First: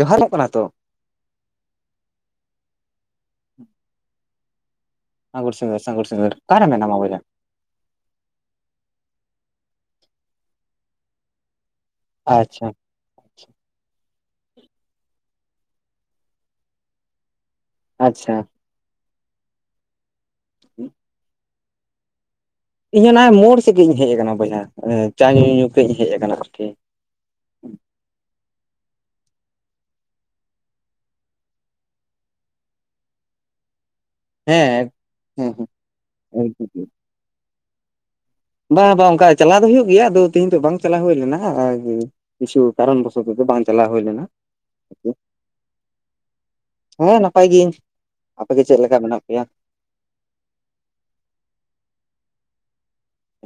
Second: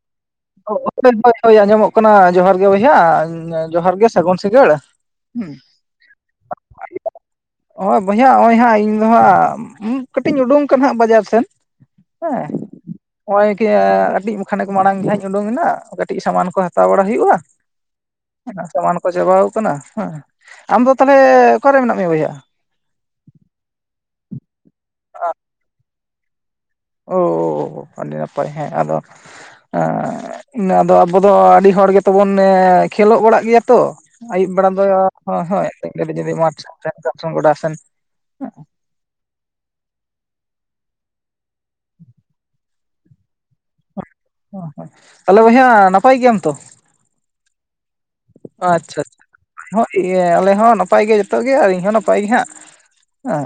ᱡᱚᱦᱟᱨᱚᱜ ᱠᱟᱱᱟ ᱛᱚ? ᱦᱳᱭ ᱦᱳᱭ ᱟᱸᱡᱚᱢᱚᱜ ᱠᱟᱱᱟ ᱡᱚᱦᱟᱨ ᱜᱮ, ᱵᱚᱭᱦᱟ ᱡᱚᱦᱟᱨ ᱜᱮ ᱥᱟᱹᱜᱩᱱ ᱥᱤᱸᱜᱟᱹᱲ᱾ ᱦᱩᱸ ᱥᱟᱹᱜᱩᱱ ᱥᱤᱜᱟᱹᱲ ᱥᱟᱹᱜᱩᱱ ᱥᱤᱜᱟᱹᱲ ᱚᱠᱟᱨᱮ ᱢᱮᱱᱟᱢᱟ ᱵᱟᱭᱦᱟ? ᱱᱚᱜᱼᱚᱭ ᱵᱚᱭᱦᱟ ᱱᱚᱜᱼᱚᱭ ᱦᱟᱸᱜ ᱤᱧ ᱫᱚᱬᱦᱟᱸᱜ ᱠᱟᱹᱴᱤᱡ ᱤᱧ ᱩᱰᱩᱝ ᱠᱟᱱᱟ ᱦᱟᱸᱜ ᱵᱟᱡᱟᱨ ᱥᱮᱱ᱾ ᱦᱮᱸ ᱟᱪᱪᱷᱟ ᱟᱪᱪᱷᱟ ᱱᱚᱜᱼᱚᱭ ᱠᱟᱹᱴᱤᱡ ᱵᱟ ᱠᱷᱟᱱᱮ ᱠᱚ ᱢᱟᱲᱟᱝ ᱜᱮ ᱦᱟᱸᱜ‌ ᱤᱧ ᱩᱰᱩᱝ ᱱᱟ ᱠᱟᱹᱴᱤᱡ ᱥᱟᱢᱟᱱ ᱠᱚ ᱦᱟᱛᱟᱣ ᱵᱟᱲᱟ ᱦᱩᱭᱩᱜᱼᱟ᱾ ᱟᱪᱪᱷᱟ᱾ ᱚᱱᱟ ᱥᱟᱢᱟᱱ ᱠᱚ ᱪᱟᱵᱟᱣ ᱠᱟᱱᱟ ᱦᱮᱸ, ᱟᱢᱫᱚ ᱛᱟᱦᱚᱞᱮ ᱚᱠᱟᱨᱮ ᱢᱮᱱᱟᱜ ᱢᱮᱭᱟ ᱵᱚᱭᱦᱟ? ᱤᱧ ᱦᱚᱸ ᱚᱱᱟ ᱢᱳᱲ ᱥᱮᱫᱜᱤᱧ ᱦᱮᱡ ᱟᱠᱟᱱᱟ ᱵᱚᱭᱦᱟ ᱮᱸᱪᱟ ᱧᱩ- ᱧᱩ ᱛᱮᱧ ᱦᱮᱡ ᱟᱠᱟᱱᱟ ᱟᱨᱠᱤ᱾ ᱳ-ᱳ-ᱳ, ᱟᱹᱰᱤ ᱱᱟᱯᱟᱭ ᱦᱮᱸ ᱟᱫᱚ ᱟ-ᱟ-ᱟ, ᱟᱫᱚ ᱟᱵᱚ ᱫᱚ ᱟᱹᱰᱤ ᱦᱚᱲ ᱜᱮᱛᱚ ᱵᱚᱱ ᱠᱷᱮᱹᱞᱳᱜ ᱵᱟᱲᱟᱜ ᱜᱮᱭᱟ ᱛᱚ? ᱟᱹᱭᱩᱵ ᱵᱮᱲᱟ ᱫᱚ ᱦᱮᱸ ᱦᱚ ᱦᱮᱸ ᱦᱚᱭ ᱠᱟᱹᱴᱤᱡ ᱡᱩᱫᱤ ᱦᱮᱸ ᱢᱟᱴ ᱜᱚᱰᱟ ᱥᱮᱱ, ᱦᱮᱸ᱾ ᱵᱟᱝ ᱵᱟᱝ ᱚᱱᱠᱟ ᱪᱟᱞᱟᱣ ᱫᱚ ᱦᱩᱭᱩᱜ ᱜᱮᱭᱟ ᱟᱫᱚ ᱛᱮᱹᱦᱤᱧ ᱫᱚ ᱵᱟᱝ ᱪᱟᱞᱟᱣ ᱦᱳᱭ ᱞᱮᱱᱟ ᱠᱤᱪᱷᱩ ᱠᱟᱨᱚᱱ ᱵᱚᱥᱚᱛ ᱛᱮ ᱵᱟᱝ ᱪᱟᱞᱟᱣ ᱦᱳᱭ ᱞᱮᱱᱟ᱾ [unintelligible] ᱛᱟᱞᱦᱮ ᱵᱚᱭᱦᱟ ᱱᱟᱯᱟᱭ ᱜᱮᱭᱟᱢ ᱛᱚ? ᱦᱮᱸ ᱱᱟᱯᱟᱭ ᱜᱤᱭᱟᱧ ᱾ ᱟᱯᱮ ᱜᱮ ᱪᱮᱜ ᱞᱮᱠᱟ ᱢᱮᱱᱟᱜ ᱯᱮᱭᱟ? ᱚ ᱤᱭᱟᱹ ᱟᱞᱮ ᱦᱚ ᱱᱟᱯᱟᱭ ᱜᱮ ᱡᱚᱛᱚ ᱜᱮ ᱟᱨ ᱤᱧᱦᱚᱸ ᱱᱟᱯᱟᱭ ᱜᱮ ᱦᱟᱸᱜ ᱾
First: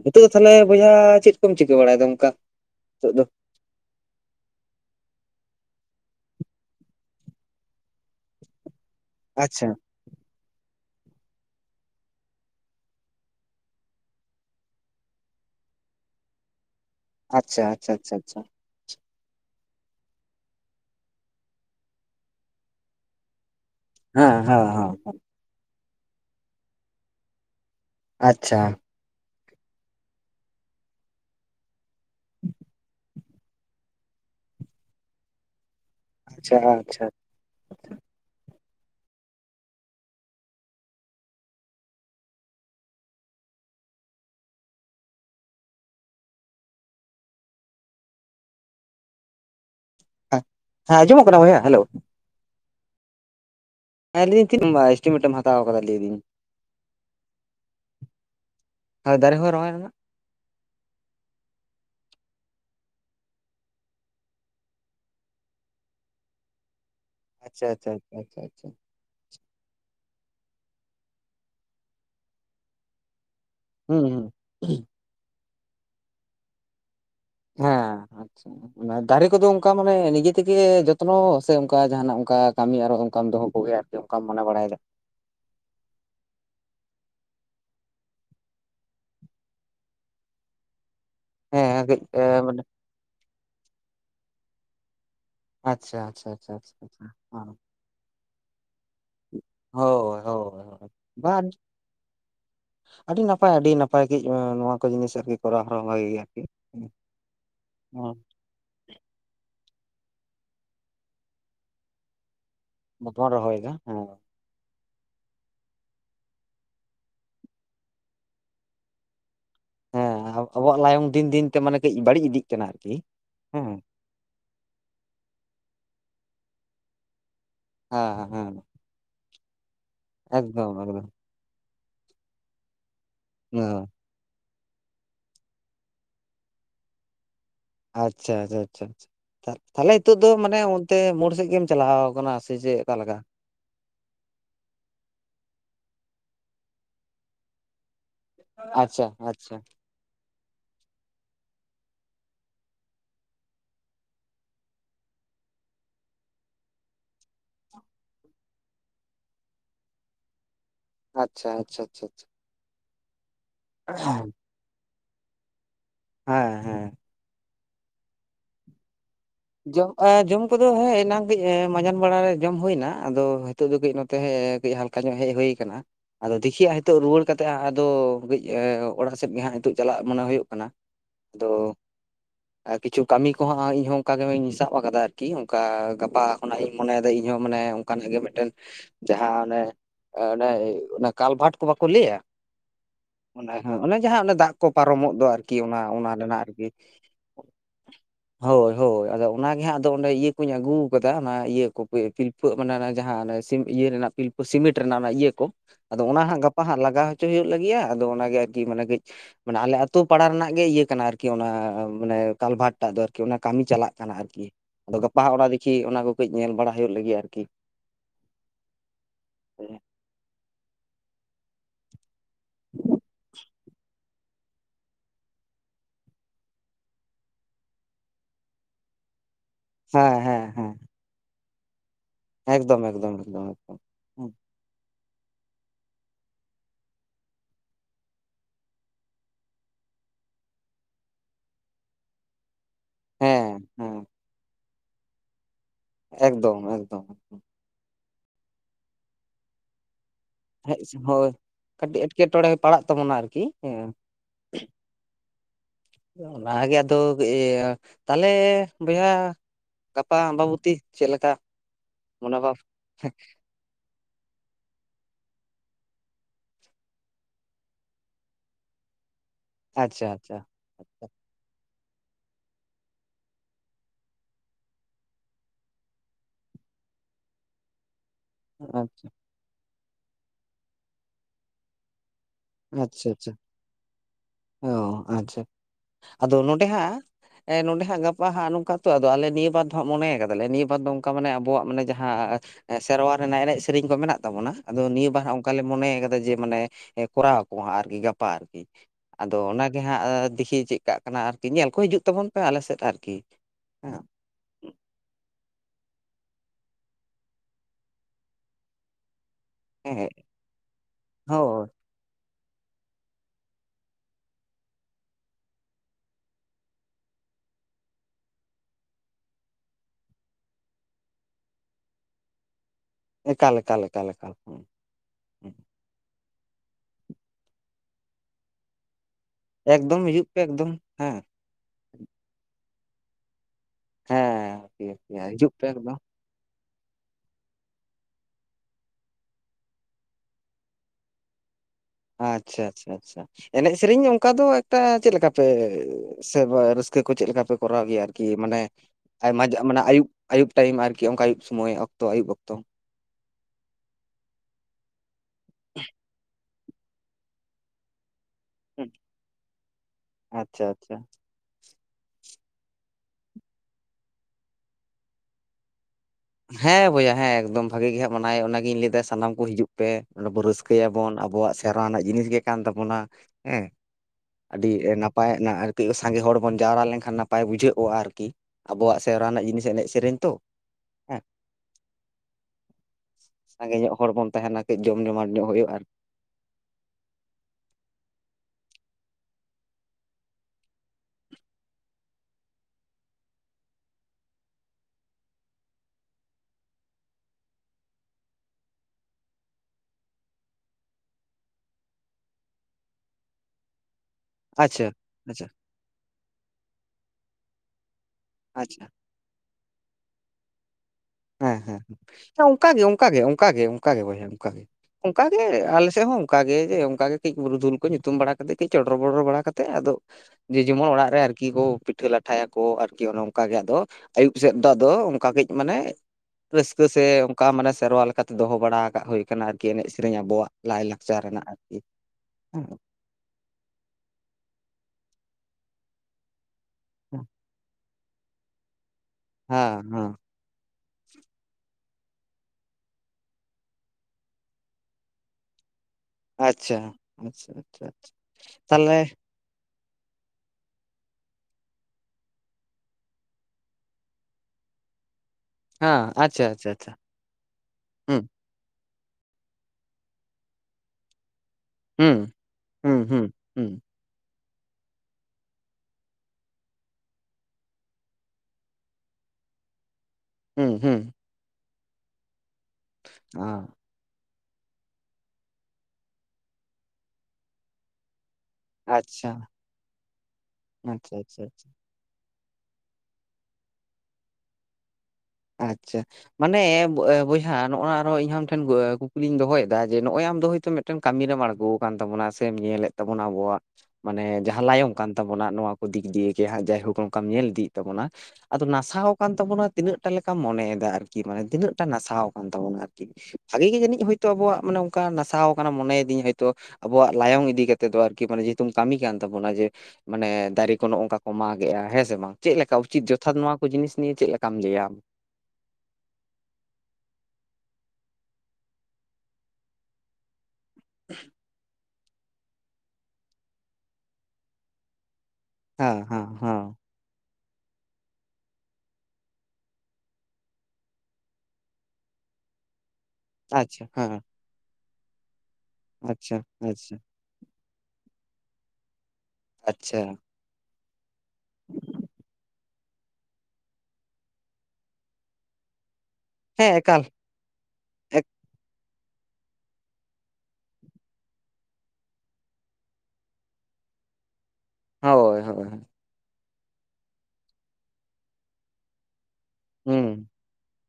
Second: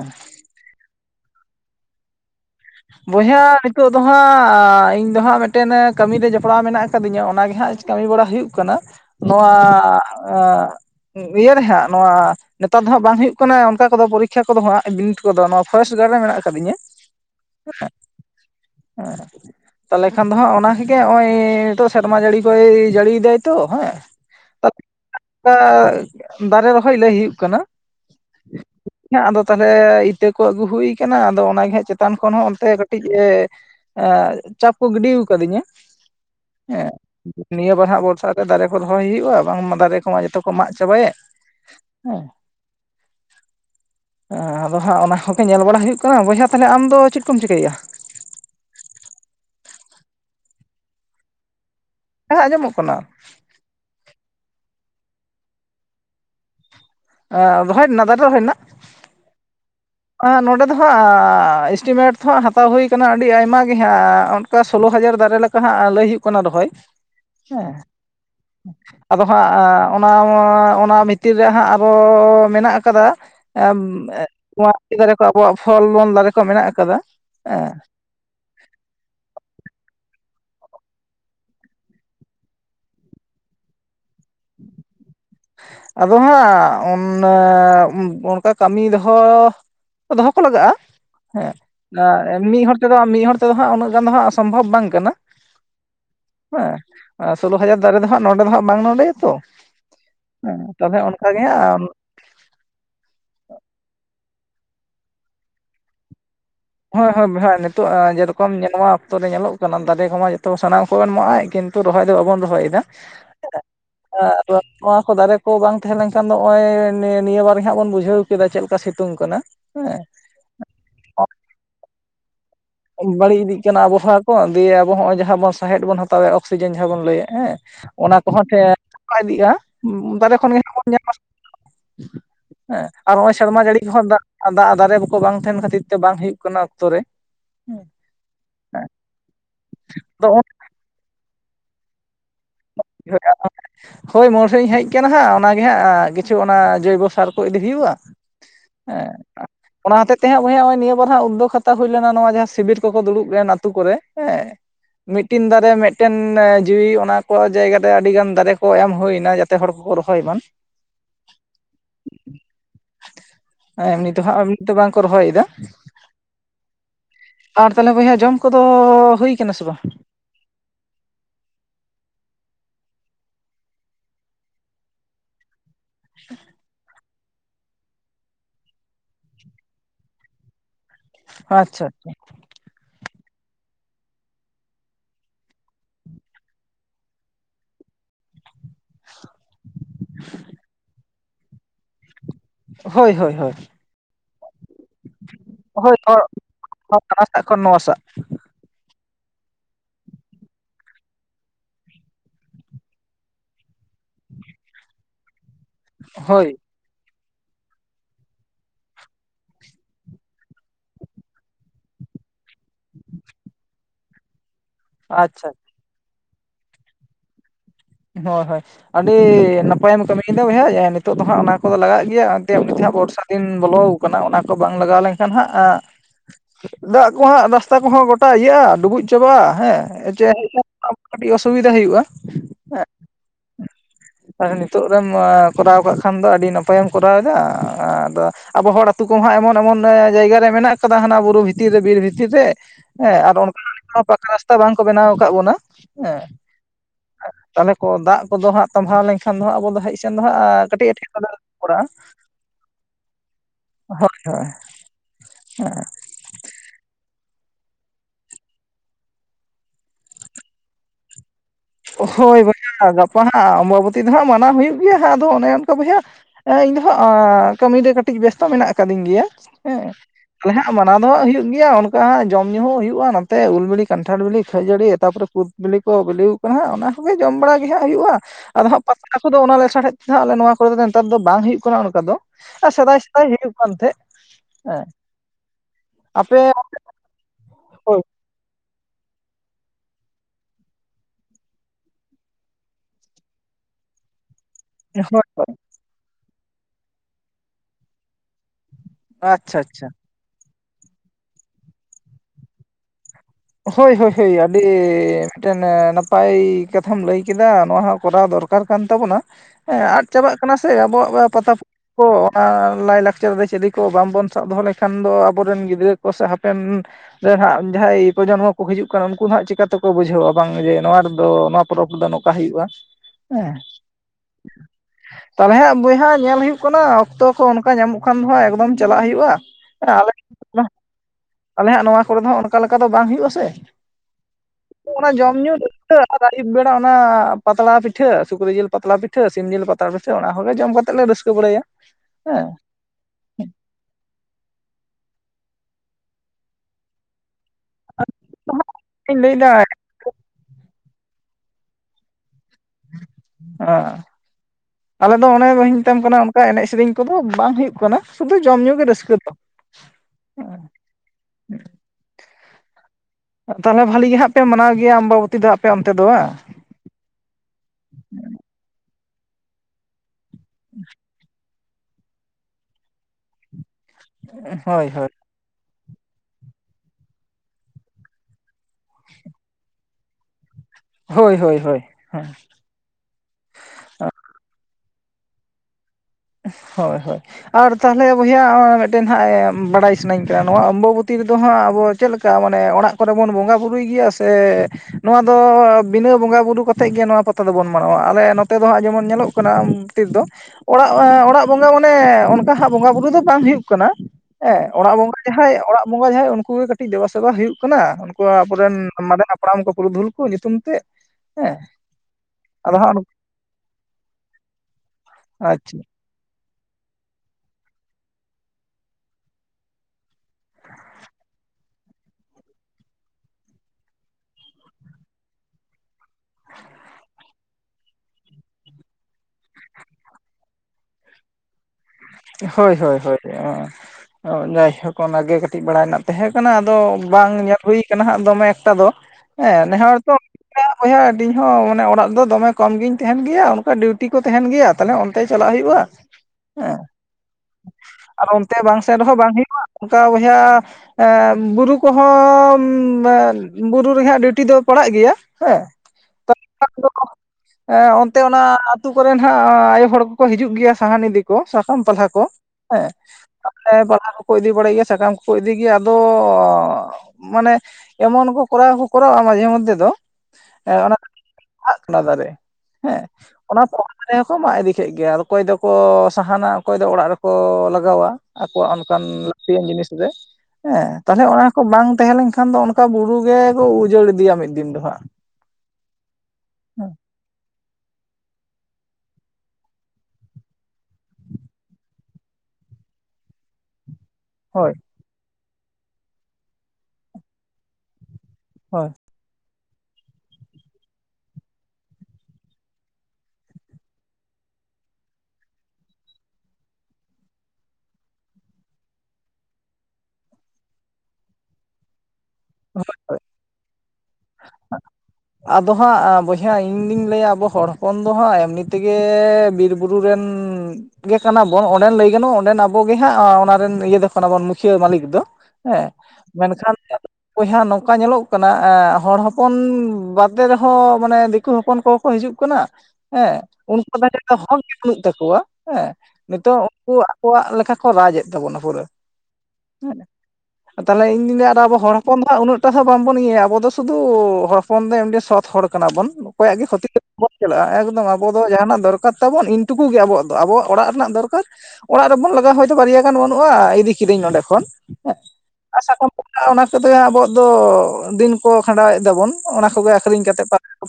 ᱱᱤᱛᱳᱜ ᱫᱚ ᱛᱟᱞᱦᱮ ᱵᱚᱭᱦᱟ ᱪᱮᱫ ᱠᱚᱢ ᱪᱤᱠᱟᱹ ᱵᱟᱲᱟᱭᱮᱫᱟ ᱚᱱᱠᱟ? ᱱᱤᱛᱚᱜ ᱫᱚ? ᱵᱚᱭᱦᱟ ᱱᱤ ᱛᱳᱜ ᱫᱚ ᱦᱟᱸᱜ ᱤᱧ ᱫᱚ ᱦᱟᱸᱜ ᱢᱤᱫᱴᱮᱱ ᱠᱟᱹᱢᱤ ᱨᱮ ᱡᱚᱯᱲᱟᱣ ᱢᱮᱱᱟᱜ ᱟᱠᱟᱫᱤᱧᱟ ᱚᱱᱟᱜᱮ ᱦᱟᱸᱜ ᱠᱟᱹᱢᱤ ᱵᱟᱲᱟ ᱦᱩᱭᱩᱜ ᱠᱟᱱᱟ ᱾ ᱱᱚᱣᱟ ᱟᱪᱪᱷᱟ ᱟᱸᱜ ᱵᱤᱨ-ᱨ ᱦᱟᱸᱜ ᱱᱚᱣᱟ-ᱟᱸ ᱱᱮᱛᱟᱨ ᱫᱚ ᱦᱟᱸᱜ ᱵᱟᱝ ᱦᱳᱭᱳᱜ ᱠᱟᱱᱟ ᱚᱱᱠᱟ ᱠᱚᱫᱚ ᱯᱚᱨᱤᱠᱠᱷᱟ ᱠᱚᱫᱚ ᱦᱟᱜ ᱵᱤᱱᱤᱴ ᱠᱚᱫᱚ ᱱᱚᱣᱟ ᱯᱷᱚᱨᱮᱥᱴ ᱜᱟᱨᱰ ᱨᱮ ᱢᱮᱱᱟᱜ ᱟᱠᱟᱫᱤᱧᱟ ᱾ ᱟᱪ-ᱪᱷᱟ ᱼᱟᱪᱷᱟ -ᱪᱷᱟ -ᱪᱷᱟ ᱾ ᱟ ᱛᱟᱞᱦᱮ ᱠᱷᱟᱱ ᱫᱚ ᱦᱟᱸᱜ ᱚᱱᱟ ᱠᱮᱜᱮ ᱱᱚᱜ-ᱚᱭ ᱱᱤᱛᱚᱜ ᱥᱮᱨᱢᱟ ᱡᱟᱹᱲᱤ ᱠᱚᱭ ᱡᱟᱹᱲᱤᱭᱫᱟᱭ ᱛᱚ ᱦᱮᱸ ᱦᱮᱸ -ᱦᱮᱸ -ᱦᱚᱸ ᱾ ᱮᱸᱻᱜ ᱫᱟᱨᱮ ᱨᱚᱦᱚᱭ ᱞᱟᱹᱭ ᱦᱩᱭᱩᱜ ᱠᱟᱱᱟ ᱾ ᱟᱪ-ᱪᱷᱟ ᱾ ᱦᱮᱸ ᱟᱫᱚ ᱛᱟᱞᱦᱮᱮ ᱤᱛᱟᱹ ᱠᱚ ᱟᱹᱜᱩ ᱦᱩᱭ ᱠᱟᱱᱟ ᱟᱫᱚ ᱚᱱᱟᱜᱮ ᱦᱟᱸᱜ ᱪᱮᱫ ᱪᱮᱛᱟᱱ ᱠᱷᱚᱱ ᱦᱚᱸ ᱚᱱᱛᱮ ᱠᱟᱹᱴᱤᱡ ᱪᱟᱯ ᱠᱚ ᱜᱤᱰᱤᱭ ᱟᱠᱟᱫᱤᱧᱟ ᱟᱪᱪᱷᱟ ᱦᱮᱸᱜ ᱟᱪᱪᱷᱟ ᱱᱤᱭᱟᱹ ᱵᱟᱨᱦᱟᱸᱜ ᱵᱚᱨᱥᱟ ᱫᱟᱨᱮ ᱠᱚ ᱨᱚᱦᱚᱭ ᱦᱳᱭᱳᱜᱼᱟ, ᱵᱟᱝᱢᱟ ᱫᱟᱨᱮ ᱠᱚᱢᱟ ᱡᱚᱛᱚ ᱠᱚ ᱢᱟᱜ ᱪᱟᱵᱟᱭᱮᱫ, ᱦᱮᱸ ᱾ ᱟᱫᱚ ᱦᱟᱸᱜ ᱚᱱᱟ ᱠᱚᱜᱮ ᱧᱮᱞ ᱵᱟᱲᱟ ᱦᱩᱭᱳᱜ ᱠᱟᱱᱟ ᱾ ᱵᱚᱭᱦᱟ ᱛᱟᱞᱦᱮ ᱟᱢ ᱫᱚ ᱪᱮᱫ ᱠᱚᱢ ᱪᱤᱠᱟᱹᱭᱮᱜ-ᱟ? ᱦᱮᱸ, ᱟᱡᱚᱢᱚᱜ ᱠᱟᱱᱟ ᱵᱚᱭᱦᱟ ᱦᱮᱞᱳ? ᱦᱮᱸ, ᱟᱸᱡᱚᱢᱚᱜ ᱠᱟᱱᱟ ᱾ ᱦᱮᱸ, ᱪᱮᱫ ᱦᱚᱸᱵᱟᱝ ᱮᱥᱴᱤᱢᱮᱴ ᱮᱢ ᱦᱟᱛᱟᱣ ᱟᱠᱟᱫᱟ ᱞᱟᱹᱭ ᱵᱤᱱ? ᱮ ᱨᱚᱦᱚᱭ ᱨᱮᱱᱟᱜ ᱫᱟᱨᱮᱹ ᱨᱚᱦᱚᱭ ᱨᱮᱱᱟᱜ? ᱦᱮᱸ ᱫᱟᱨᱮᱹᱦᱚᱸ ᱨᱚᱦᱚᱭ ᱨᱮᱱᱟᱜ ᱟᱸ ᱱᱚᱸᱰᱮ ᱫᱚ ᱦᱟᱸᱜ ᱮᱥᱴᱤᱢᱮᱴ ᱫᱚ ᱦᱟᱸᱜ ᱦᱟᱛᱟᱣ ᱦᱳᱭ ᱠᱟᱱᱟ ᱟᱹᱰᱤ ᱟᱭᱢᱟ ᱜᱮ ᱦᱟᱸᱜ, ᱚᱱ ᱠᱟ ᱥᱳᱞᱳ ᱦᱟᱡᱟᱨ ᱫᱟᱨᱮ ᱞᱮᱠᱟ ᱦᱟᱸᱜ ᱞᱟᱹᱭ ᱦᱳᱭᱳᱜ ᱠᱟᱱᱟ ᱨᱚᱦᱚᱭ ᱾ ᱯᱷᱟᱸᱠᱟ ᱜᱮᱭᱟ ᱾ ᱦᱮᱸᱦ ᱾ ᱟᱫᱚ ᱦᱟᱸᱜ ᱚᱱᱟ ᱚᱱᱟ ᱵᱷᱤᱛᱤᱨ ᱨᱮ ᱦᱟᱸᱜ ᱟᱨᱚ ᱢᱮᱱᱟᱜ ᱠᱟᱫᱟ ᱮ ᱦᱩᱸ ᱦᱩᱸ ᱱᱚᱣᱟ ᱡ [inaudible] ᱫᱟᱨᱮ ᱠᱚ ᱟᱵᱚᱣᱟᱜ ᱯᱷᱚᱞ ᱰᱚᱞ ᱫᱟᱨᱮ ᱠᱚ ᱢᱮᱱᱟᱜ ᱟᱠᱟᱫᱟ᱾ ᱦᱮᱸ ᱦᱮᱸ ᱾ ᱫᱟᱨᱮᱹ ᱠᱚᱫᱚ ᱚᱱᱠᱟ ᱢᱟᱱᱮ ᱱᱤᱡᱮ ᱛᱮᱜᱮ ᱡᱚᱛᱱᱚ ᱥᱮ ᱚᱱᱠᱟ ᱡᱟᱦᱟᱱᱟᱜ ᱚᱱᱠᱟ ᱠᱟᱹᱢᱤ ᱟᱨᱚ ᱚᱱᱠᱟᱢ ᱫᱚᱦᱚ ᱠᱚᱜᱮᱭᱟ ᱟᱨᱠᱤ ᱚᱱᱠᱟᱢ ᱢᱚᱱᱮ ᱵᱟᱲᱟᱭ ᱫᱟ? ᱟᱫᱚ ᱦᱟᱸᱜ ᱚᱱ-ᱚᱱᱠᱟ ᱠᱟᱢᱤ ᱫᱚᱦᱚ ᱫᱚᱦᱚ ᱠᱚ ᱞᱟᱜᱟᱜᱼᱟ, ᱦᱮᱸ ᱠᱟᱹᱡ ᱮᱸ ᱮᱢᱱᱤ ᱢᱟᱱᱮ ᱦᱚᱲ ᱛᱮᱫᱚ ᱢᱤᱫ ᱦᱚᱲ ᱛᱮᱫᱚ ᱦᱟᱸᱜ ᱩᱱᱟᱹᱜ ᱜᱟᱱ ᱫᱚ ᱦᱟᱸᱜ ᱥᱚᱢᱵᱷᱚᱵᱽ ᱵᱟᱝ ᱠᱟᱱᱟ᱾ ᱟᱪ-ᱪᱷᱟ -ᱪᱷᱟ -ᱪᱷᱟ, ᱩᱸ -ᱦᱚᱸ ᱾ ᱫᱟᱨᱮᱹ ᱫᱚ ᱦᱟᱸᱜ ᱱᱚᱸᱰᱮ ᱫᱚ ᱦᱟᱸᱜ ᱵᱟᱝ ᱱᱚᱸᱰᱮᱭᱟ ᱾ ᱦᱳᱭ ᱦᱳᱭ ᱦᱳᱭ ᱚᱱᱠᱟ ᱜᱮ ᱵᱟᱱᱡ ᱦᱟᱸᱜ ᱟᱹᱰᱤ ᱱᱟᱯᱟᱭ ᱟᱹᱰᱤ ᱱᱟᱯᱟᱭ ᱠᱤ ᱱᱚᱣᱟ ᱠᱚ ᱡᱤᱱᱤᱥ ᱟᱨᱠᱤ ᱠᱚᱨᱟᱣ ᱦᱚᱸ ᱵᱷᱟᱜᱤ ᱜᱮᱭᱟ ᱟᱨᱠᱤ᱾ ᱦᱳᱭ ᱦᱳᱭ ᱦᱮ ᱱᱤᱛᱚᱜ ᱟ ᱡᱮᱨᱚᱠ ᱠᱚᱢ ᱧᱮᱞᱣᱟ ᱚᱠᱛᱚ ᱨᱮ ᱧᱮᱞᱚᱜ ᱠᱟᱱᱟ ᱫᱟᱨᱮ ᱠᱚᱢᱟ ᱡᱚᱛᱚ ᱥᱟᱱᱟᱢ ᱠᱚᱵᱮᱱ ᱢᱟᱜ ᱮᱜ ᱠᱤᱱᱛᱩ ᱨᱚᱦᱚᱭ ᱫᱚ ᱵᱟᱵᱚᱱ ᱨᱚᱦᱚᱭᱮᱫᱟ᱾ ᱢᱚᱴᱚᱣᱟ ᱨᱚᱦᱚᱭ ᱫᱟ ᱦᱮᱸ, ᱚ ᱱᱚᱣᱟ ᱠᱚ ᱫᱟᱨᱮ ᱠᱚ ᱵᱟᱝ ᱛᱟᱦᱮᱸ ᱞᱮᱱᱠᱷᱟᱱ ᱫᱚ ᱚᱜᱼᱚᱭ ᱱᱤᱭᱟᱹ ᱱᱤᱭᱟᱹ ᱵᱟᱨ ᱦᱟᱸᱜ ᱵᱚᱱ ᱵᱩᱡᱷᱟᱹᱣ ᱠᱮᱫᱟ ᱪᱮᱫ ᱞᱮᱠᱟ ᱥᱤᱛᱩᱝ ᱠᱟᱱᱟ᱾ ᱮᱸ, ᱟᱵᱼᱟᱵᱚᱣᱟᱜ ᱞᱟᱭᱚᱝ ᱫᱤᱱ ᱫᱤᱱᱛᱮ ᱢᱟᱱᱮ ᱠᱟᱹᱡ ᱵᱟᱹᱲᱤᱜ ᱤᱫᱤᱜ ᱠᱟᱱᱟ ᱟᱨᱠᱤ ᱵᱟᱹᱲᱤᱜ ᱤᱫᱤᱜ ᱦᱮᱸ ᱠᱟᱱᱟ ᱟᱵᱚ ᱥᱟᱣᱠᱚ ᱫᱤᱭᱮ ᱟᱵᱚ ᱦᱚᱸᱜᱼᱚᱭ ᱡᱟᱦᱟᱸ ᱵᱚᱱ ᱥᱟᱦᱮᱸᱫ ᱵᱚᱱ ᱦᱟᱛᱟᱣᱮᱫ-ᱟ ᱚᱠᱥᱤᱡᱮᱱ ᱡᱟᱦᱟᱸ ᱵᱚᱱ ᱞᱟᱹᱭᱮᱜ ᱦᱮᱸ᱾ ᱚᱱᱟ ᱦᱮᱸ ᱠᱚᱦᱚᱸ ᱦᱮᱸ ᱴᱮᱱ [unintelligible] ᱤᱫᱤᱜᱼᱟ ᱫᱟᱨᱮ ᱠᱷᱚᱱ ᱜᱮᱜ ᱮᱠᱫᱚᱢ ᱵᱚᱱ ᱮᱠᱫᱚᱢ ᱧᱟᱢᱟ [unintelligible] ᱦᱮᱸ ᱟᱨ ᱱᱚᱜ-ᱚᱭ ᱥᱮᱨᱢᱟ ᱡᱟᱹᱲᱤ ᱦᱮᱸ ᱠᱚᱦᱚᱸ ᱫᱟᱜᱽ ᱫᱟᱜᱽ ᱫᱟᱨᱮ ᱠᱚ ᱵᱟᱝ ᱛᱟᱦᱮᱱ ᱠᱷᱟᱹᱛᱤᱨ ᱛᱮ ᱵᱟᱝ ᱦᱩᱭᱩᱜ ᱠᱟᱱᱟ ᱚᱠᱛᱚ ᱨᱮ᱾ ᱟᱪᱪᱷᱟ ᱟᱪᱪᱷᱟ ᱟᱪᱪᱷᱟ ᱛᱟᱦᱚᱞᱮ ᱱᱤᱛᱚᱜ ᱟᱫᱚ ᱫᱚ ᱢᱟᱱᱮ ᱚᱱᱛᱮ ᱢᱳᱲ ᱥᱮᱫ ᱜᱮᱢ ᱪᱟᱞᱟᱣ ᱠᱟᱱᱟ, ᱥᱮ ᱪᱮᱜ ᱚᱠᱟ ᱞᱮᱠᱟ? ᱦᱳᱭ ᱢᱳᱲ ᱥᱮᱫ ᱤᱧ ᱦᱮᱜ ᱠᱟᱱᱟ ᱦᱟᱸᱜ ᱚᱱᱟᱜᱮ ᱦᱟᱸᱜ ᱠᱤᱪᱷᱩ ᱚᱱᱟ ᱡᱚᱭᱵᱚ ᱥᱟᱨ ᱠᱚ ᱤᱫᱤ ᱦᱩᱭᱩᱜᱼᱟ᱾ ᱟᱪᱪᱷᱟ ᱦᱮᱸ ᱟᱨ ᱟᱪᱪᱷᱟ ᱚᱱᱟ ᱦᱚᱛᱮᱡ ᱛᱮ ᱦᱟᱸᱜ ᱵᱚᱭᱦᱟ ᱱᱚᱜᱼᱚᱭ ᱱᱤᱭᱟᱹ ᱵᱟᱨ ᱦᱟᱸᱜ ᱩᱫᱽᱫᱳᱜ ᱦᱟᱛᱟᱣ ᱦᱩᱭ ᱞᱮᱱᱟ ᱱᱚᱣᱟ ᱡᱟᱦᱟᱸ ᱥᱤᱵᱤᱨ ᱠᱚᱠᱚ ᱫᱩᱲᱩᱵ ᱜᱮᱭᱟ ᱱᱟᱛᱳ ᱠᱚᱨᱮ ᱦᱮᱸᱻ ᱢᱤᱫᱴᱮᱱ ᱫᱟᱨᱮ ᱢᱮᱫᱴᱮᱱ ᱡᱤᱣᱤ ᱚᱱᱟ, ᱟᱠᱚᱣᱟᱜ ᱡᱟᱭᱜᱟ ᱨᱮ ᱟᱹᱰᱤ ᱜᱟᱱ ᱫᱟᱨᱮ ᱠᱚ ᱮᱢ ᱦᱩᱭᱱᱟ ᱡᱟᱛᱮ ᱦᱚᱲ ᱠᱚᱠᱚ ᱨᱚᱦᱚᱭ ᱢᱟᱱ᱾ ᱟᱪᱪᱷᱟ ᱟᱪᱪᱷᱟ ᱪᱷᱟ ᱼᱪᱷᱟ᱾ ᱮᱢᱱᱤ ᱫᱚ ᱦᱟᱸᱜ ᱢᱤᱫ ᱛᱮ ᱵᱟᱝᱠᱚ ᱨᱚᱦᱚᱭᱮᱫᱟ᱾ ᱦᱮᱸ ᱦᱮᱸ, ᱟᱨ ᱛᱟᱦᱚᱞᱮ ᱵᱚᱭᱦᱟ ᱡᱚᱢ ᱠᱚᱫᱚ ᱦᱩᱭ ᱠᱟᱱᱟ ᱥᱮ ᱵᱟᱝ ᱡᱚᱢ ᱟᱸᱻ ᱡᱚᱢ, ᱠᱚᱫᱚ ᱦᱮᱸ ᱮᱱᱟᱝ ᱠᱟᱹᱡ ᱢᱟᱡᱟᱱ ᱵᱮᱸᱲᱟ ᱨᱮ ᱡᱚᱢ ᱦᱩᱭ ᱮᱱᱟ ᱟᱫᱚ ᱱᱤᱛᱚᱜ ᱫᱚ ᱠᱟᱹᱡ ᱱᱚᱛᱮ ᱠᱟᱹᱡ ᱦᱟᱞᱠᱟ ᱧᱚᱜ ᱦᱮᱡ ᱦᱩᱭ ᱟᱠᱟᱱᱟ᱾ ᱟᱫᱚ ᱫᱤᱠᱷᱤ ᱦᱟᱸᱜ ᱦᱤᱛᱳᱜ ᱨᱩᱣᱟᱹᱲ ᱠᱟᱛᱮᱫ ᱦᱟᱸᱜ ᱟᱫᱚ ᱠᱟᱹᱡ ᱮᱸ ᱚᱲᱟᱜ ᱥᱮᱫ ᱜᱮ ᱦᱟᱸᱜ ᱦᱤᱛᱳᱜ ᱪᱟᱞᱟᱜ ᱢᱚᱱᱮ ᱦᱩᱭᱩᱜ ᱠᱟᱱᱟ᱾ ᱟᱪᱪᱷᱟ ᱟᱪᱪᱷᱟ᱾ ᱟᱨ ᱠᱤᱪᱷᱩ ᱠᱟᱹᱢᱤ ᱠᱚᱦᱚᱸ ᱟᱨ ᱤᱧ ᱦᱚᱸ, ᱚᱱᱠᱟᱜᱤᱧ ᱥᱟᱵ ᱟᱠᱟᱫᱟ ᱟᱨᱠᱤ ᱚᱱᱠᱟ ᱜᱟᱯᱟ ᱠᱷᱚᱱᱟᱜ ᱤᱧ ᱢᱚᱱᱮᱭᱮᱫᱟ ᱤᱧᱦᱚᱸ ᱢᱟᱱᱮ ᱚᱱᱠᱟᱱᱟᱜ ᱜᱮ ᱢᱤᱫᱴᱮᱱ, ᱡᱟᱦᱟᱸ ᱚᱱᱮ ᱚᱱᱮ ᱠᱟᱞᱵᱷᱟᱴ ᱠᱚ ᱵᱟᱠᱚ ᱞᱟᱹᱭᱟ, ᱦᱳᱭ ᱦᱳᱭ ᱚᱱᱮ ᱦᱳᱭ᱾ ᱦᱮᱸ ᱚᱱᱮ ᱡᱟᱦᱟᱸ ᱚᱱᱮ ᱫᱟᱜᱽ ᱠᱚ ᱯᱟᱨᱚᱢᱚᱜ ᱫᱚ ᱟᱨᱠᱤ ᱚᱱᱟ ᱦᱳᱭ ᱚᱱᱟ ᱨᱮᱱᱟᱜ ᱟᱨᱠᱤ ᱦᱟᱱᱟ ᱥᱟᱜ ᱠᱷᱚᱱ ᱱᱚᱣᱟ ᱥᱟᱜ ᱦᱳᱭ᱾ ᱦᱳᱭ ᱟᱫᱚ ᱚᱱᱟᱜᱮ ᱦᱟᱸᱜ ᱟᱫᱚ ᱚᱸᱰᱮ ᱤᱭᱟᱹ ᱠᱚᱧ ᱟᱹᱜᱩ ᱟᱠᱟᱫᱟ ᱚᱱᱟ ᱤᱭᱟᱹ ᱠᱚ ᱯᱤᱞᱯᱷᱟᱹ ᱢᱟᱱᱮ ᱚᱱᱟ ᱡᱟᱦᱟᱸ ᱚᱱᱮ ᱥᱤᱢ ᱤᱭᱟᱹ ᱨᱮᱱᱟᱜ, ᱯᱤᱞᱯᱷᱟᱹ ᱥᱤᱢᱮᱱᱴ ᱨᱮᱱᱟᱜ ᱚᱱᱟ ᱤᱭᱟᱹ ᱠᱚ ᱟᱫᱚ ᱚᱱᱟ ᱦᱟᱸᱜ ᱦᱳᱭ ᱜᱟᱯᱟ ᱦᱟᱸᱜ ᱞᱟᱜᱟᱣ, ᱦᱚᱪᱚ ᱦᱩᱭᱩᱜ ᱞᱟᱹᱜᱤᱫᱼᱟ᱾ ᱟᱫᱚ ᱚᱱᱟᱜᱮ ᱟᱨᱠᱤ ᱢᱟᱱᱮ ᱠᱟᱹᱡ, ᱢᱟᱱᱮ ᱟᱞᱮ ᱟᱛᱳ ᱯᱟᱲᱟ ᱨᱮᱱᱟᱜ ᱜᱮ ᱤᱭᱟᱹ ᱠᱟᱱᱟ ᱟᱨᱠᱤ ᱚᱱᱟ ᱢᱟᱱᱮ ᱠᱟᱞᱵᱷᱟᱴ ᱴᱟᱜ ᱫᱚ ᱟᱨᱠᱤ ᱚᱱᱟ, ᱠᱟᱹᱢᱤ ᱪᱟᱞᱟᱜ ᱠᱟᱱᱟ ᱟᱨᱠᱤ ᱟᱫᱚ ᱜᱟᱯᱟ ᱦᱟᱸᱜ ᱚᱱᱟ ᱟᱪᱪᱷᱟ ᱫᱤᱠᱷᱤ ᱚᱱᱟ ᱠᱚ ᱠᱟᱹᱡ ᱧᱮᱞ ᱵᱟᱲᱟ ᱦᱩᱭᱩᱜ ᱞᱟᱹᱜᱤᱫ ᱟᱨᱠᱤ᱾ ᱦᱳᱭ ᱦᱳᱭ ᱟᱹᱰᱤ ᱱᱟᱯᱟᱭᱮᱢ ᱠᱟᱹᱢᱤᱠᱮᱫᱟ ᱵᱚᱭᱦᱟ ᱟᱨ ᱱᱤᱛᱚᱜ ᱫᱚ ᱦᱟᱸᱜ ᱚᱱᱟ ᱠᱚᱫᱚ ᱞᱟᱜᱟᱜ ᱜᱮᱭᱟ᱾ ᱮᱢᱱᱤ ᱛᱮ ᱦᱟᱸᱜ ᱵᱚᱨᱥᱟ ᱫᱤᱱ ᱵᱚᱞᱚ ᱠᱟᱱᱟ ᱚᱱᱟ, ᱠᱚ ᱵᱟᱝ ᱞᱟᱜᱟᱣ ᱞᱮᱱᱠᱷᱟᱱ ᱦᱟᱸᱜ ᱫᱟᱜᱽ ᱠᱚ ᱦᱟᱸᱜ ᱨᱟᱥᱛᱟ ᱠᱚᱦᱚᱸ ᱜᱚᱴᱟ ᱤᱭᱟᱹᱜᱼᱟ ᱰᱩᱵᱩᱡ ᱪᱟᱵᱟᱜᱼᱟ ᱦᱮᱸ ᱪᱮᱜ ᱦᱮᱸ ᱦᱮᱸ [unintelligible] ᱠᱟᱹᱴᱤᱡ ᱚᱥᱩᱵᱤᱫᱟ ᱦᱩᱭᱩᱜᱼᱟ᱾ ᱮᱠᱫᱚᱢ ᱮᱠᱫᱚᱢ ᱮᱠᱫᱚᱢ ᱮᱠᱫᱚᱢ᱾ ᱛᱟᱦᱚᱞᱮ ᱱᱤᱛᱚᱜ ᱨᱮᱢ ᱠᱚᱨᱟᱣ ᱠᱟᱜ ᱠᱷᱟᱱ ᱫᱚ ᱟᱹᱰᱤ ᱱᱟᱯᱟᱭᱮᱢ ᱠᱚᱨᱟᱣᱮᱫᱟ ᱟᱫᱚ ᱟᱵᱚ ᱦᱚᱲ, ᱟᱹᱛᱩ ᱠᱚᱦᱚ ᱮᱢᱚᱱ ᱮᱢᱚᱱ ᱡᱟᱭᱜᱟ ᱨᱮ ᱢᱮᱱᱟᱜ ᱠᱟᱫᱟ ᱦᱟᱱᱟ ᱵᱩᱨᱩ ᱵᱷᱤᱛᱤᱨ ᱨᱮ ᱵᱤᱨ ᱵᱷᱤᱛᱤᱨ ᱨᱮ, ᱦᱮᱸ ᱟᱨ ᱚᱱᱠᱟ ᱞᱮᱠᱟ ᱯᱟᱠᱟ ᱨᱟᱥᱛᱟ ᱵᱟᱝ ᱠᱚ ᱵᱮᱱᱟᱣ ᱠᱟᱜ ᱵᱚᱱᱟ᱾ ᱦᱮᱸ ᱮᱠᱫᱚᱢ ᱮᱠᱫᱚᱢ᱾ ᱛᱟᱦᱚᱞᱮ ᱠᱚ ᱫᱟᱜ ᱠᱚᱫᱚ ᱦᱟᱸᱜ ᱛᱟᱢᱵᱷᱟᱹᱣ ᱞᱮᱱᱠᱷᱟᱱ ᱫᱚ ᱦᱟᱸᱜ, ᱟᱵᱚ ᱫᱚ ᱦᱮᱡ ᱥᱮᱱ ᱫᱚ ᱦᱟᱸᱜ ᱠᱟᱹᱴᱤᱡ ᱮᱸᱴᱠᱮᱴᱚᱬᱮᱸ ᱨᱮᱵᱚᱱ ᱯᱟᱲᱟᱜᱼᱟ ᱾ ᱮᱸᱴᱠᱮᱴᱚᱬᱮᱸ ᱯᱟᱲᱟᱜ ᱛᱟᱵᱚᱱᱟ ᱟᱨᱠᱤ ᱦᱮᱸ ᱾ ᱦᱳᱭ ᱚᱱᱟᱜᱮ ᱟᱫᱚ ᱤᱭᱟᱹ ᱛᱟᱦᱚᱞᱮ ᱵᱚᱭᱦᱟ ᱜᱟᱯᱟ ᱟᱢᱵᱟᱵᱩᱛᱤ ᱪᱮᱫ ᱞᱮᱠᱟ? ᱦᱳᱭ ᱢᱚᱱᱳᱵᱷᱟᱵ ᱵᱚᱭᱦᱟ ᱜᱟᱯᱟ ᱦᱟᱸᱜ ᱚᱢᱵᱟᱵᱩᱛᱤ ᱫᱚ ᱦᱟᱸᱜ ᱢᱟᱱᱟᱣ ᱦᱩᱭᱩᱜ ᱜᱮᱭᱟ ᱦᱟᱸᱜ, ᱟᱫᱚ ᱚᱱᱮ ᱚᱱᱠᱟ ᱵᱚᱭᱦᱟ ᱦᱮᱸ ᱤᱧ ᱫᱚ ᱦᱟᱸᱜ ᱠᱟᱹᱢᱤ ᱨᱮ ᱠᱟᱹᱴᱤᱡ ᱵᱮᱥᱛᱚ ᱢᱮᱱᱟᱜ ᱠᱟᱹᱫᱤᱧ ᱜᱮᱭᱟ ᱦᱮᱸ, ᱟᱪᱪᱷᱟ ᱟᱪᱪᱷᱟ ᱛᱟᱦᱚᱞᱮ ᱦᱟᱸᱜ ᱢᱟᱱᱟᱣ ᱫᱚ ᱟᱪᱪᱷᱟ ᱦᱟᱸᱜ ᱦᱩᱭᱩᱜ ᱜᱮᱭᱟ᱾ ᱚᱱᱠᱟ ᱦᱟᱸᱜ ᱡᱚᱢ ᱧᱩ ᱦᱚᱸ ᱦᱩᱭᱩᱜᱼᱟ, ᱱᱚᱛᱮ ᱩᱞ ᱵᱤᱞᱤ ᱠᱟᱱᱴᱷᱟᱲ ᱵᱤᱞᱤ ᱠᱷᱟᱹᱡᱟᱹᱲᱤ ᱛᱟᱯᱚᱨᱮ ᱠᱩ ᱫ ᱵᱤᱞᱤ ᱠᱚ ᱵᱤᱞᱤ ᱟᱠᱟᱱᱟ ᱦᱟᱸᱜ, ᱚᱱᱟ ᱠᱚᱜᱮ ᱡᱚᱢ ᱵᱟᱲᱟ ᱜᱮ ᱦᱟᱸᱜ ᱦᱩᱭᱩᱜᱼᱟ᱾ ᱟᱫᱚ ᱦᱟᱸᱜ ᱯᱟ ᱟᱪᱪᱷᱟ ᱛᱟ ᱠᱚᱫᱚ ᱞᱮᱥᱟᱲᱦᱮᱫ ᱛᱮᱫᱚ ᱟᱞᱮ ᱱᱚᱣᱟ ᱠᱚᱨᱮ ᱫᱚ ᱱᱮᱛᱟᱨ ᱫᱚ ᱵᱟᱝ ᱦᱩᱭᱩᱜ ᱠᱟᱱᱟ ᱚᱱᱠᱟ ᱫᱚ ᱾ ᱮ ᱥᱮᱫᱟᱭ, ᱥᱮᱫᱟᱭ ᱟᱪᱪᱷᱟ ᱦᱩᱭᱩᱜ ᱠᱟᱱ ᱛᱟᱦᱮᱸᱫ ᱦᱮᱸ᱾ ᱚ ᱟᱪᱪᱷᱟ ᱟᱯᱮ [unintelligible] ᱱᱚᱸᱰᱮ ᱦᱳᱭ ᱦᱟᱸᱜ ᱦᱳᱭ ᱜᱟᱯᱟ ᱦᱟᱸᱜ ᱱᱚᱝᱠᱟ ᱛᱚ ᱟᱫᱚ ᱟᱞᱮ ᱱᱤᱭᱟᱹ ᱵᱟᱫ ᱫᱚ ᱦᱟᱸᱜ ᱢᱚᱱᱮ ᱠᱟᱫᱟᱞᱮ, ᱱᱤᱭᱟᱹ ᱵᱟᱫ ᱫᱚ ᱚᱱᱠᱟ ᱢᱟᱱᱮ ᱟᱵᱚᱣᱟᱜ ᱢᱟᱱᱮ ᱡᱟᱦᱟᱸ ᱥᱮᱨᱣᱟ ᱨᱮᱱᱟᱜ ᱮᱱᱮᱡ ᱥᱮᱨᱮᱧ ᱠᱚ ᱢᱮᱱᱟᱜ ᱛᱟᱵᱚᱱᱟ ᱟᱫᱚ ᱱᱤᱭᱟᱹ ᱵᱟᱨ ᱦᱟᱸᱜ ᱚᱱᱠᱟᱞᱮ ᱢᱚᱱᱮᱭ ᱠᱟᱫᱟ ᱡᱮ ᱢᱟᱱᱮ ᱠᱚᱨᱟᱣ ᱟᱠᱚ ᱦᱟᱸᱜ ᱟᱨᱠᱤ ᱜᱟᱯᱟ ᱟᱨᱠᱤ ᱟᱫᱚ ᱟᱪᱪᱷᱟ ᱚᱱᱟ ᱟᱪᱪᱷᱟ ᱜᱮ ᱦᱟᱸᱜ ᱫᱮᱠᱷᱤ ᱪᱮᱫ ᱠᱟᱜ ᱠᱟᱱᱟ, ᱟᱨᱠᱤ ᱧᱮᱞ ᱠᱚ ᱦᱤᱡᱩᱜ ᱛᱟᱵᱚᱱ ᱯᱮ ᱟᱞᱮ ᱥᱮᱫ ᱟᱨᱠᱤ ᱾ ᱦᱳᱭ, ᱦᱳᱭ ᱾ ᱦᱳᱭ ᱟᱹᱰᱤ ᱢᱤᱫᱴᱮᱱ ᱱᱟᱯᱟᱭ ᱠᱟᱛᱷᱟᱢ ᱞᱟᱹᱭ ᱠᱮᱫᱟ, ᱱᱚᱣᱟ ᱦᱚᱸ ᱠᱚᱨᱟᱣ ᱫᱚᱨᱠᱟᱨ ᱠᱟᱱ ᱛᱟᱵᱚᱱᱟ ᱾ ᱦᱮᱸ ᱟᱫ ᱪᱟᱵᱟᱜ ᱠᱟᱱᱟ ᱥᱮ ᱟᱵᱚᱣᱟᱜ ᱯᱟᱛᱟ ᱦᱳᱭ ᱠᱚ ᱚᱱᱟ ᱞᱟᱭᱼᱞᱟᱠᱪᱟᱨ ᱟᱹᱨᱤᱪᱟᱹᱞᱤ ᱠᱚ ᱵᱟᱝ ᱵᱚᱱ ᱥᱟᱵ ᱫᱚᱦᱚ ᱞᱮᱠᱷᱟᱱ ᱫᱚ, ᱟᱵᱚᱨᱮᱱ ᱜᱤᱫᱽᱨᱟᱹ ᱠᱚ ᱥᱮ ᱦᱟᱯᱮᱱ ᱨᱮ ᱦᱟᱸᱜ ᱡᱟᱦᱟᱸᱭ ᱡᱚᱱᱢᱚ ᱠᱚ ᱦᱤᱡᱩᱜ ᱠᱟᱱᱟ᱾ ᱩᱱᱠᱩ ᱱᱟᱜ ᱪᱤᱠᱟᱹᱛᱮᱠᱚ ᱵᱩᱡᱷᱟᱹᱣᱟ ᱵᱟᱝ ᱡᱮ ᱱᱚᱣᱟ ᱨᱮᱫᱚ ᱱᱚᱣᱟ ᱯᱚᱨᱚᱵᱽ ᱨᱮᱫᱚ ᱱᱚᱝᱠᱟ ᱦᱩᱭᱩᱜᱼᱟ ᱾ ᱮᱠᱟᱞ, ᱮᱠᱟᱞ, ᱮᱠᱟᱞ, ᱮᱠᱟᱞ ᱦᱮᱸ ᱾ ᱛᱟᱦᱚᱞᱮ ᱦᱮ ᱵᱚᱭᱦᱟ ᱧᱮᱞ ᱦᱩᱭᱩᱜ ᱠᱟᱱᱟ, ᱚᱠᱛᱚ ᱠᱚ ᱚᱱᱠᱟ ᱧᱟᱢᱚᱜ ᱠᱷᱟᱱ ᱫᱚ ᱦᱟᱸᱜ ᱮᱠᱫᱚᱢ ᱪᱟᱞᱟᱜ ᱦᱩᱭᱩᱜᱼᱟ ᱾ ᱮᱠᱫᱚᱢ ᱦᱤᱡᱩᱜ ᱯᱮ ᱮᱠᱫᱚᱢ ᱦᱮᱸ ᱾ ᱟᱞᱮᱭᱟᱜ ᱱᱚᱣᱟ ᱠᱚᱨᱮ ᱫᱚ ᱚᱱᱠᱟ ᱞᱮᱠᱟ ᱫᱚ ᱵᱟᱝ ᱦᱩᱭᱩᱜᱼᱟ ᱥᱮ ᱦᱮᱸ ᱟᱨᱠᱤ ᱾ ᱚᱱᱟ ᱟᱨᱠᱤ ᱡᱚᱢ ᱦᱤᱡᱩᱜ ᱧᱩ ᱯᱮ ᱮᱠᱫᱚᱢ ᱟᱨ ᱟᱹᱭᱩᱵ ᱵᱮᱲᱟ ᱚᱱᱟ ᱯᱟᱛᱲᱟ ᱯᱤᱴᱷᱟᱹ, ᱥᱩᱠᱨᱤ ᱡᱤᱞ ᱯᱟᱛᱲᱟ ᱯᱤᱴᱷᱟᱹ, ᱥᱤᱢ ᱡᱤᱞ ᱯᱟᱛᱲᱟ ᱯᱤᱴᱟᱹ ᱚᱱᱟ ᱦᱚᱸᱜᱮ ᱡᱚᱢ ᱠᱟᱛᱮ ᱞᱮ ᱨᱟᱹᱥᱠᱟ ᱵᱟᱲᱟᱭᱟ ᱾ ᱟᱪᱪᱷᱟ, ᱟᱪᱪᱷᱟ, ᱟᱪᱪᱷᱟ ᱾ ᱮᱱᱮᱡ ᱥᱮᱨᱮᱧ ᱚᱱᱠᱟ ᱫᱚ ᱮᱠᱞᱟ ᱪᱮᱫ ᱞᱮᱠᱟ ᱯᱮ ᱥᱮ ᱨᱟᱹᱥᱠᱟᱹ ᱠᱚ ᱪᱮᱫ ᱞᱮᱠᱟ ᱯᱮ ᱠᱚᱨᱟᱣ ᱜᱮᱭᱟ ᱟᱨᱠᱤ ᱢᱟᱱᱮ ᱤᱧ ᱟᱭᱢᱟ ᱞᱟᱹᱭᱫᱟ ᱦᱮᱸ ᱢᱟᱱᱮ ᱟᱹᱭᱩᱵ ᱟᱹᱭᱩᱵ ᱴᱟᱭᱤᱢ ᱟᱨᱠᱤ ᱠᱟ ᱟᱹᱭᱩᱵ ᱥᱚᱢᱚᱭ ᱚᱠᱛᱚ ᱟᱹᱭᱩᱵ ᱚᱠᱛᱚ ᱦᱮᱸ ᱟᱞᱮ ᱫᱚ ᱚᱱᱮ ᱵᱟᱹᱧ ᱢᱮᱛᱟᱢ ᱠᱟᱱᱟ, ᱚᱱᱠᱟ ᱮᱱᱮᱡ ᱥᱮᱨᱮᱧ ᱠᱚᱫᱚ ᱵᱟᱝ ᱦᱩᱭᱩᱜ ᱠᱟᱱᱟ ᱾ ᱥᱩᱫᱷᱩ ᱡᱚᱢ ᱧᱩ ᱜᱮ ᱨᱟᱹᱥᱠᱟᱹ ᱫᱚ ᱾ ᱟᱪᱪᱷᱟ, ᱟᱪᱪᱷᱟ ᱾ ᱛᱟᱦᱚᱞᱮ ᱵᱷᱟᱞᱤ ᱜᱮ ᱦᱟᱸᱜ ᱯᱮ ᱢᱟᱱᱟᱣ ᱜᱮᱭᱟ ᱟᱢᱵᱟᱵᱚᱛᱤ ᱫᱚ, ᱟᱯᱮ ᱚᱱᱛᱮ ᱫᱚ ᱵᱟᱝ ᱾ ᱦᱮᱸ ᱵᱚᱭᱦᱟ ᱦᱮᱸ ᱮᱠᱫᱚᱢ ᱵᱷᱟᱜᱤ ᱜᱮ ᱦᱟᱸᱜ ᱢᱟᱱᱟᱣ ᱚᱱᱟᱜᱤᱧ ᱞᱟᱹᱭᱮᱫᱟ ᱥᱟᱱᱟᱢ ᱠᱚ ᱦᱤᱡᱩᱜ ᱯᱮ ᱱᱚᱸᱰᱮ ᱵᱚᱱ ᱨᱟᱹᱥᱠᱟᱹᱭᱟᱵᱚᱱ ᱟᱵᱚᱣᱟᱜ ᱥᱮᱨᱣᱟ ᱨᱮᱱᱟᱜ ᱡᱤᱱᱤᱥ ᱜᱮ ᱠᱟᱱ ᱛᱟᱵᱚᱱᱟ ᱦᱮᱸ ᱾ ᱟᱹᱰᱤ ᱦᱳᱭ ᱦᱳᱭ ᱱᱟᱯᱟᱭ ᱟᱨᱠᱤ ᱥᱟᱸᱜᱮ ᱦᱚᱲ ᱵᱚᱱ ᱡᱟᱣᱨᱟ ᱞᱮᱱᱠᱷᱟᱱ ᱱᱟᱯᱟᱭ ᱵᱩᱡᱷᱟᱹᱜᱼᱟ ᱟᱨᱠᱤ ᱾ ᱟᱵᱚᱣᱟᱜ ᱥᱮᱨᱣᱟ ᱨᱮᱱᱟᱜ ᱡᱤᱱᱤᱥ ᱮᱱᱮᱡ ᱥᱮᱨᱮᱧ ᱛᱚ ᱾ ᱦᱳᱭ, ᱦᱳᱭ, ᱦᱳᱭ ᱦᱮᱸ ᱾ ᱥᱟᱸᱜᱮ ᱧᱚᱜ ᱦᱚᱲ ᱵᱚᱱ ᱛᱟᱦᱮᱱᱟ ᱠᱟᱹᱡᱽ ᱡᱚᱢ ᱡᱚᱢᱟᱴ ᱧᱚᱜ ᱦᱩᱭᱩᱜᱼᱟ ᱾ ᱦᱳᱭ, ᱦᱳᱭ ᱾ ᱟᱨ ᱛᱟᱦᱚᱞᱮ ᱵᱚᱭᱦᱟ ᱢᱤᱫᱴᱮᱱ ᱦᱟᱸᱜ ᱵᱟᱲᱟᱭ ᱥᱟᱱᱟᱧ ᱠᱟᱱᱟ ᱱᱚᱣᱟ ᱚᱢᱵᱟᱵᱚᱛᱤ ᱨᱮᱫᱚ ᱦᱟᱸᱜ ᱟᱵᱚ ᱪᱮᱫ ᱞᱮᱠᱟ ᱢᱟᱱᱮ ᱚᱲᱟᱜ ᱠᱚᱨᱮ ᱵᱚᱱ ᱵᱚᱸᱜᱟ ᱵᱩᱨᱩᱭ ᱜᱮᱭᱟ ᱥᱮ ᱱᱚᱣᱟ ᱫᱚ ᱵᱤᱱᱟᱹ ᱵᱚᱸᱜᱟ ᱵᱩᱨᱩ ᱠᱟᱛᱮᱫ ᱜᱮ, ᱱᱚᱣᱟ ᱯᱟᱛᱟ ᱫᱚᱵᱚᱱ ᱢᱟᱱᱟᱣᱟ᱾ ᱟᱞᱮ ᱱᱚᱛᱮ ᱫᱚ ᱦᱟᱸᱜ ᱡᱮᱢᱚᱱ ᱧᱮᱞᱚᱜ [inaudible] ᱚᱲᱟᱜ ᱚᱲᱟᱜ ᱵᱚᱸᱜᱟ ᱢᱟᱱᱮ ᱚᱱᱠᱟ ᱦᱟᱸᱜ ᱵᱚᱸᱜᱟ ᱵᱩᱨᱩ ᱫᱚ ᱵᱟᱝ ᱦᱩᱭᱩᱜ ᱠᱟᱱᱟ ᱾ ᱦᱮᱸ ᱟᱪᱪᱷᱟ ᱚᱲᱟᱜ ᱵᱚᱸᱜᱟ ᱟᱪᱪᱷᱟ ᱡᱟᱦᱟᱸᱭ ᱚᱲᱟᱜ ᱵᱚᱸᱜᱟ ᱡᱟᱦᱟᱸᱭ ᱩᱱᱠᱩ ᱜᱮ ᱠᱟᱹᱴᱤᱡ ᱫᱮᱵᱟ ᱥᱮᱵᱟ ᱦᱩᱭᱩᱜ ᱠᱟᱱᱟ ᱾ ᱟᱵᱚᱨᱮᱱ ᱟᱪᱪᱷᱟ ᱢᱟᱨᱮᱱ ᱦᱟᱯᱲᱟᱢ ᱠᱚ ᱯᱩᱨᱩᱫᱷᱩᱞ ᱠᱚ ᱧᱩᱛᱩᱢ ᱛᱮ ᱾ ᱦᱮᱸ, ᱦᱮᱸ ᱚᱱᱠᱟ ᱜᱮ, ᱚᱱᱠᱟ ᱜᱮ, ᱚᱱᱠᱟ ᱜᱮ, ᱚᱱᱠᱟ ᱜᱮ ᱵᱚᱭᱦᱟ ᱚᱱᱠᱟᱜᱮ ᱾ ᱟᱪᱪᱷᱟ ᱟᱞᱮ ᱥᱮᱫ ᱦᱚᱸ ᱚᱱᱠᱟ ᱜᱮ ᱡᱮ ᱚᱱᱠᱟ ᱜᱮ ᱠᱟᱹᱡᱽ ᱵᱩᱨᱩᱫᱷᱩᱞ ᱠᱚ ᱧᱩᱛᱩᱢ ᱵᱟᱲᱟ ᱠᱟᱛᱮ ᱠᱟᱹᱡᱽ ᱪᱚᱰᱚᱨ ᱵᱚᱨᱚ ᱵᱟᱲᱟ ᱠᱟᱛᱮᱫ ᱟᱫᱚ ᱡᱮ ᱡᱮᱢᱚᱱ ᱚᱲᱟᱜ ᱨᱮ ᱟᱨᱠᱤ ᱠᱚ ᱯᱤᱴᱷᱟᱹ ᱞᱟᱴᱷᱟᱭᱟᱠᱚ ᱟᱨᱠᱤ ᱚᱱᱮ ᱚᱱᱠᱟ ᱜᱮ᱾ ᱟᱫᱚ ᱟᱹᱭᱩᱵ ᱥᱮᱫ ᱫᱚ ᱟᱫᱚ ᱚᱱᱠᱟ ᱠᱟᱹᱡᱽ ᱢᱟᱱᱮ ᱨᱟᱹᱥᱠᱟᱹ ᱥᱮ ᱚᱱᱠᱟ ᱢᱟᱱᱮ ᱥᱮᱨᱣᱟ ᱞᱮᱠᱟᱛᱮ ᱫᱚᱦᱚ ᱵᱟᱲᱟ ᱟᱠᱟᱫ ᱦᱩᱭ ᱟᱠᱟᱱᱟ ᱟᱨᱠᱤ ᱮᱱᱮᱡ ᱥᱮᱨᱮᱧ ᱟᱵᱚᱣᱟᱜ ᱞᱟᱭᱼᱞᱟᱠᱪᱟᱨ ᱨᱮᱱᱟᱜ ᱟᱨᱠᱤ ᱦᱮᱸ ᱦᱳᱭ, ᱦᱳᱭ, ᱡᱟᱭᱦᱳᱠ ᱚᱱᱟᱜᱮ ᱠᱟᱹᱴᱤᱡ ᱵᱟᱲᱟᱭ ᱨᱮᱱᱟᱜ ᱛᱟᱦᱮᱸ ᱠᱟᱱᱟ ᱾ ᱫᱚ ᱵᱟᱝ ᱧᱮᱞ ᱦᱩᱭ ᱠᱟᱱᱟ ᱦᱟᱸᱜ ᱫᱚᱢᱮ ᱮᱠᱴᱟ ᱫᱚ ᱦᱮᱸ ᱱᱮᱼᱦᱚᱲ ᱛᱚ ᱵᱚᱭᱦᱟ ᱟᱞᱤᱧ ᱦᱚᱸ ᱢᱟᱱᱮ ᱚᱲᱟᱜ ᱫᱚ ᱫᱚᱢᱮ ᱠᱚᱢ ᱜᱤᱧ ᱛᱟᱦᱮᱱ ᱜᱮᱭᱟ, ᱚᱱᱠᱟ ᱰᱤᱩᱴᱤ ᱠᱚ ᱛᱟᱦᱮᱱ ᱜᱮᱭᱟ᱾ ᱛᱟᱦᱚᱞᱮ ᱚᱱᱛᱮ ᱪᱟᱞᱟᱜ ᱦᱩᱭᱩᱜᱼᱟ᱾ ᱟᱪᱪᱷᱟ, ᱦᱮᱸ ᱟᱪᱪᱷᱟ, ᱟᱪᱪᱷᱟ ᱟᱨ ᱚᱱᱛᱮ ᱵᱟᱝ ᱥᱮᱱ ᱛᱟᱦᱚᱞᱮ ᱨᱮᱦᱚᱸ ᱵᱟᱝ ᱦᱩᱭᱩᱜᱼᱟ ᱚᱱᱠᱟ ᱵᱚᱭᱦᱟ ᱵᱩᱨᱩ ᱠᱚᱦᱚᱸ ᱵᱩᱨᱩ ᱨᱮᱭᱟᱜ ᱰᱤᱭᱩᱴᱤ ᱫᱚ ᱯᱟᱲᱟᱜ ᱜᱮᱭᱟ ᱾ ᱦᱮᱸ ᱟᱪᱪᱷᱟ, ᱟᱪᱪᱷᱟ, ᱟᱪᱪᱷᱟ ᱾ ᱚᱱᱛᱮ ᱚᱱᱟ ᱟᱛᱳ ᱠᱚᱨᱮᱱ ᱦᱟᱸᱜ ᱟᱭᱳ ᱦᱚᱲ ᱠᱚᱠᱚ ᱦᱤᱡᱩᱜ ᱜᱮᱭᱟ ᱥᱟᱦᱟᱱ ᱤᱫᱤ ᱾ ᱥᱟᱠᱟᱢ ᱯᱟᱞᱦᱟ ᱠᱚ ᱦᱩᱸ ᱦᱮᱸ ᱦᱩᱸ ᱦᱩᱸ ᱦᱩᱸ [inaudible] ᱠᱚ ᱤᱫᱤ ᱵᱟᱲᱟᱭ ᱜᱮᱭᱟ᱾ ᱥᱟᱠᱟᱢ ᱠᱚᱠᱚ ᱤᱫᱤ ᱜᱮᱭᱟ ᱟᱫᱚ ᱢᱟᱱᱮ ᱮᱢᱚᱱ ᱠᱚ ᱠᱚᱨᱟᱣ ᱠᱚ ᱠᱚᱨᱟᱣᱟ ᱢᱟᱡᱷᱮ ᱢᱚᱫᱽᱫᱷᱮ ᱫᱚ ᱦᱩᱸ ᱚᱱᱟ ᱦᱩᱸ [inaudible] ᱠᱟᱱᱟ ᱫᱟᱨᱮ ᱦᱮᱸ ᱚᱱᱟ ᱠᱚ ᱢᱟᱱᱮ ᱦᱚᱸᱠᱚ ᱢᱟᱜ ᱤᱫᱤ ᱠᱮᱫ ᱜᱮ ᱟᱨ ᱚᱠᱚᱭ ᱫᱚᱠᱚ ᱥᱟᱦᱟᱱᱟ ᱚᱠᱚᱭ ᱫᱚ ᱚᱲᱟᱜ ᱨᱮᱠᱚ ᱞᱟᱜᱟᱣᱟ ᱾ ᱟᱠᱚᱣᱟᱜ ᱚᱱᱠᱟᱱ ᱟᱪᱪᱷᱟ ᱞᱟᱹᱠᱛᱤᱭᱟᱱ ᱡᱤᱱᱤᱥ ᱨᱮ ᱦᱮᱸ ᱟᱪᱪᱷᱟ ᱛᱟᱦᱚᱞᱮ ᱚᱱᱟ ᱟᱪᱪᱷᱟ ᱠᱚ ᱵᱟᱝ ᱛᱟᱦᱮᱸ ᱞᱮᱱᱠᱷᱟᱱ ᱫᱚ ᱚᱱᱠᱟ ᱵᱩᱨᱩ ᱜᱮᱠᱚ ᱩᱡᱟᱹᱲ ᱤᱫᱤᱭᱟ ᱢᱤᱫ ᱫᱤᱱ ᱫᱚ ᱦᱟᱸᱜ ᱾ ᱟᱪᱪᱷᱟ ᱾ ᱢᱟᱱᱮ ᱵᱚᱭᱦᱟ ᱱᱚᱜᱼᱚᱱᱟ ᱟᱨᱦᱚᱸ ᱤᱧ ᱦᱚᱸ ᱢᱤᱫᱴᱷᱮᱱ ᱠᱩᱠᱞᱤᱧ ᱫᱚᱦᱚᱭᱮᱫᱟ ᱡᱮ ᱱᱚᱜᱼᱚᱭ ᱟᱢ ᱫᱚᱦᱚᱭ ᱛᱚ ᱢᱤᱫᱴᱮᱱ ᱠᱟᱹᱢᱤ ᱨᱮᱢ ᱟᱬᱜᱚᱣ ᱟᱠᱟᱱ ᱛᱟᱵᱚᱱᱟ, ᱥᱮᱢ ᱧᱮᱞᱮᱫ ᱛᱟᱵᱚᱱᱟ ᱟᱵᱚᱣᱟᱜ ᱢᱟᱱᱮ ᱡᱟᱦᱟᱸ ᱦᱳᱭ ᱞᱟᱭᱚᱝ ᱠᱟᱱ ᱛᱟᱵᱚᱱᱟ, ᱱᱚᱣᱟ ᱠᱚ ᱫᱤᱠ ᱫᱤᱭᱮ ᱜᱮ ᱦᱟᱸᱜ ᱡᱟᱭᱦᱳᱠ ᱱᱚᱝᱠᱟᱢ ᱧᱮᱞ ᱤᱫᱤᱭᱮᱫ ᱛᱟᱵᱚᱱᱟ ᱾ ᱟᱫᱚ ᱦᱳᱭ ᱱᱟᱥᱟᱣ ᱟᱠᱟᱱ ᱛᱟᱵᱚᱱᱟ ᱛᱤᱱᱟᱹᱜ ᱴᱟ ᱞᱮᱠᱟᱢ ᱢᱚᱱᱮᱭᱮᱫᱟ ᱟᱨᱠᱤ ᱢᱟᱱᱮ ᱛᱤᱱᱟᱹᱜ ᱴᱟ ᱱᱟᱥᱟᱣ ᱟᱠᱟᱱ ᱛᱟᱵᱚᱱᱟ ᱟᱨᱠᱤ? ᱵᱷᱟᱜᱮ ᱜᱮ ᱡᱟᱹᱱᱤᱡ ᱦᱳᱭᱛᱳ ᱟᱵᱚᱣᱟᱜ ᱢᱟᱱᱮ ᱚᱱᱠᱟ ᱱᱟᱥᱟᱣ ᱠᱟᱱᱟ ᱢᱚᱱᱮᱭᱮᱫᱤᱧ ᱦᱳᱭᱛᱳ ᱾ ᱟᱵᱚᱣᱟᱜ ᱞᱟᱭᱚᱝ ᱤᱫᱤ ᱠᱟᱛᱮᱫ ᱫᱚ ᱟᱨᱠᱤ ᱡᱮᱦᱮᱛᱩ ᱠᱟᱹᱢᱤ ᱠᱟᱱ ᱛᱟᱵᱚᱱᱟ ᱡᱮ ᱢᱟᱱᱮ ᱫᱟᱨᱮ ᱠᱚ ᱱᱚᱜ ᱱᱚᱝᱠᱟ ᱠᱚ ᱢᱟᱜᱮᱫᱼᱟ, ᱦᱮᱸ ᱥᱮ ᱵᱟᱝ? ᱪᱮᱫ ᱞᱮᱠᱟ ᱩᱪᱤᱛ ᱡᱚᱛᱷᱟᱛ ᱱᱚᱣᱟ ᱠᱚ ᱡᱤᱱᱤᱥ ᱱᱤᱭᱟᱹ ᱪᱮᱫ ᱞᱮᱠᱟᱢ ᱞᱟᱹᱭ ᱟᱢ? ᱟᱫᱚ ᱦᱟᱸᱜ ᱵᱚᱭᱦᱟ ᱤᱧ ᱫᱩᱧ ᱞᱟᱹᱭᱟ ᱟᱵᱚ ᱦᱚᱲ ᱦᱚᱯᱚᱱ ᱫᱚ ᱦᱟᱸᱜ ᱮᱢᱱᱤ ᱛᱮᱜᱮ ᱵᱤᱨ ᱵᱩᱨᱩ ᱨᱮᱱ ᱜᱮ ᱠᱟᱱᱟ ᱵᱚᱱ ᱚᱸᱰᱮᱱ ᱞᱟᱹᱭ ᱜᱟᱱᱚᱜᱼᱟ, ᱚᱸᱰᱮ ᱟᱵᱚᱜ ᱜᱮ ᱦᱟᱸᱜ ᱚᱱᱟ ᱨᱮᱱ ᱤᱭᱟᱹ ᱫᱚ ᱠᱟᱱᱟᱵᱚᱱ ᱢᱩᱠᱷᱤᱭᱟᱹ ᱢᱟᱹᱞᱤᱠ ᱫᱚ ᱾ ᱦᱮᱸ ᱢᱮᱱᱠᱷᱟᱱ ᱵᱚᱭᱦᱟ ᱱᱚᱝᱠᱟ ᱧᱮᱞᱚᱜ ᱠᱟᱱᱟ ᱦᱚᱲ ᱦᱚᱯᱚᱱ ᱵᱟᱫᱮ ᱨᱮᱦᱚᱸ ᱢᱟᱱᱮ ᱫᱤᱠᱩ ᱦᱚᱯᱚᱱ ᱠᱚᱦᱚᱸ ᱠᱚ ᱦᱤᱡᱩᱜ ᱠᱟᱱᱟ ᱾ ᱦᱮᱸ ᱟᱪᱪᱷᱟ ᱩᱱᱠᱩ ᱫᱚ ᱦᱮᱸ ᱪᱮᱫᱠᱟ ᱦᱚᱠ ᱜᱮ ᱵᱟᱹᱱᱩᱜ ᱛᱟᱠᱚᱣᱟ, ᱦᱮᱸ ᱟᱪᱪᱷᱟ ᱱᱤᱛᱚᱜ ᱩᱱᱠᱩ ᱟᱪᱪᱷᱟ ᱟᱠᱚᱣᱟᱜ ᱞᱮᱠᱟ ᱠᱚ ᱨᱟᱡᱮᱫ ᱛᱟᱵᱚᱱᱟ ᱯᱩᱨᱟᱹ ᱾ ᱟᱪᱪᱷᱟ ᱾ ᱛᱟᱦᱚᱞᱮ ᱤᱧ ᱫᱚᱧ ᱞᱟᱹᱭᱟ ᱟᱨ ᱟᱵᱚ ᱦᱚᱯᱚᱱ ᱫᱚ ᱦᱟᱸᱜ ᱩᱱᱟᱹᱜ ᱴᱟ ᱫᱚ ᱵᱟᱝ ᱵᱚᱱ ᱤᱭᱟᱹᱭᱟ ᱟᱵᱚ ᱫᱚ ᱥᱩᱫᱷᱩ ᱦᱚᱲ ᱦᱚᱯᱚᱱ ᱫᱚ ᱮᱢᱴᱤ ᱥᱚᱛ ᱦᱚᱲ ᱠᱟᱱᱟ ᱵᱚᱱ᱾ ᱚᱠᱚᱭᱟᱜ ᱜᱮ ᱦᱮᱸ ᱠᱷᱚᱛᱤ ᱮᱠᱟᱞ ᱪᱟᱞᱟᱜᱼᱟ, ᱮᱠᱫᱚᱢ ᱮᱠ ᱟᱵᱚ ᱫᱚ ᱡᱟᱦᱟᱱᱟᱜ ᱫᱚᱨᱠᱟᱨ ᱛᱟᱵᱚᱱ ᱤᱱ ᱴᱩᱠᱩ ᱜᱮ ᱟᱵᱚᱣᱟᱜ ᱫᱚ ᱟᱵᱚᱣᱟᱜ ᱚᱲᱟᱜ ᱨᱮᱱᱟᱜ ᱫᱚᱨᱠᱟᱨ ᱚᱲᱟᱜ ᱨᱮᱵᱚᱱ ᱞᱟᱜᱟᱣᱟ ᱦᱚᱭᱛᱚ ᱵᱟᱨᱭᱟ ᱜᱟᱱ ᱵᱟᱹᱱᱩᱜᱼᱟ ᱤᱫᱤ ᱠᱤᱫᱟᱹᱧ ᱱᱚᱸᱰᱮ ᱠᱷᱚᱱ᱾ ᱦᱳᱭ ᱦᱳᱭ ᱟᱨ ᱦᱳᱭ᱾ ᱚᱱᱟ ᱠᱚᱛᱮᱭᱟ ᱟᱵᱚᱣᱟᱜ ᱫᱚ ᱫᱤᱱ ᱠᱚ ᱠᱷᱟᱸᱰᱟᱣᱮᱫ ᱫᱟᱵᱚᱱ ᱚᱱᱟ ᱠᱚᱜᱮ ᱟᱹᱠᱷᱨᱤᱧ ᱦᱩᱸ ᱠᱟᱛᱮ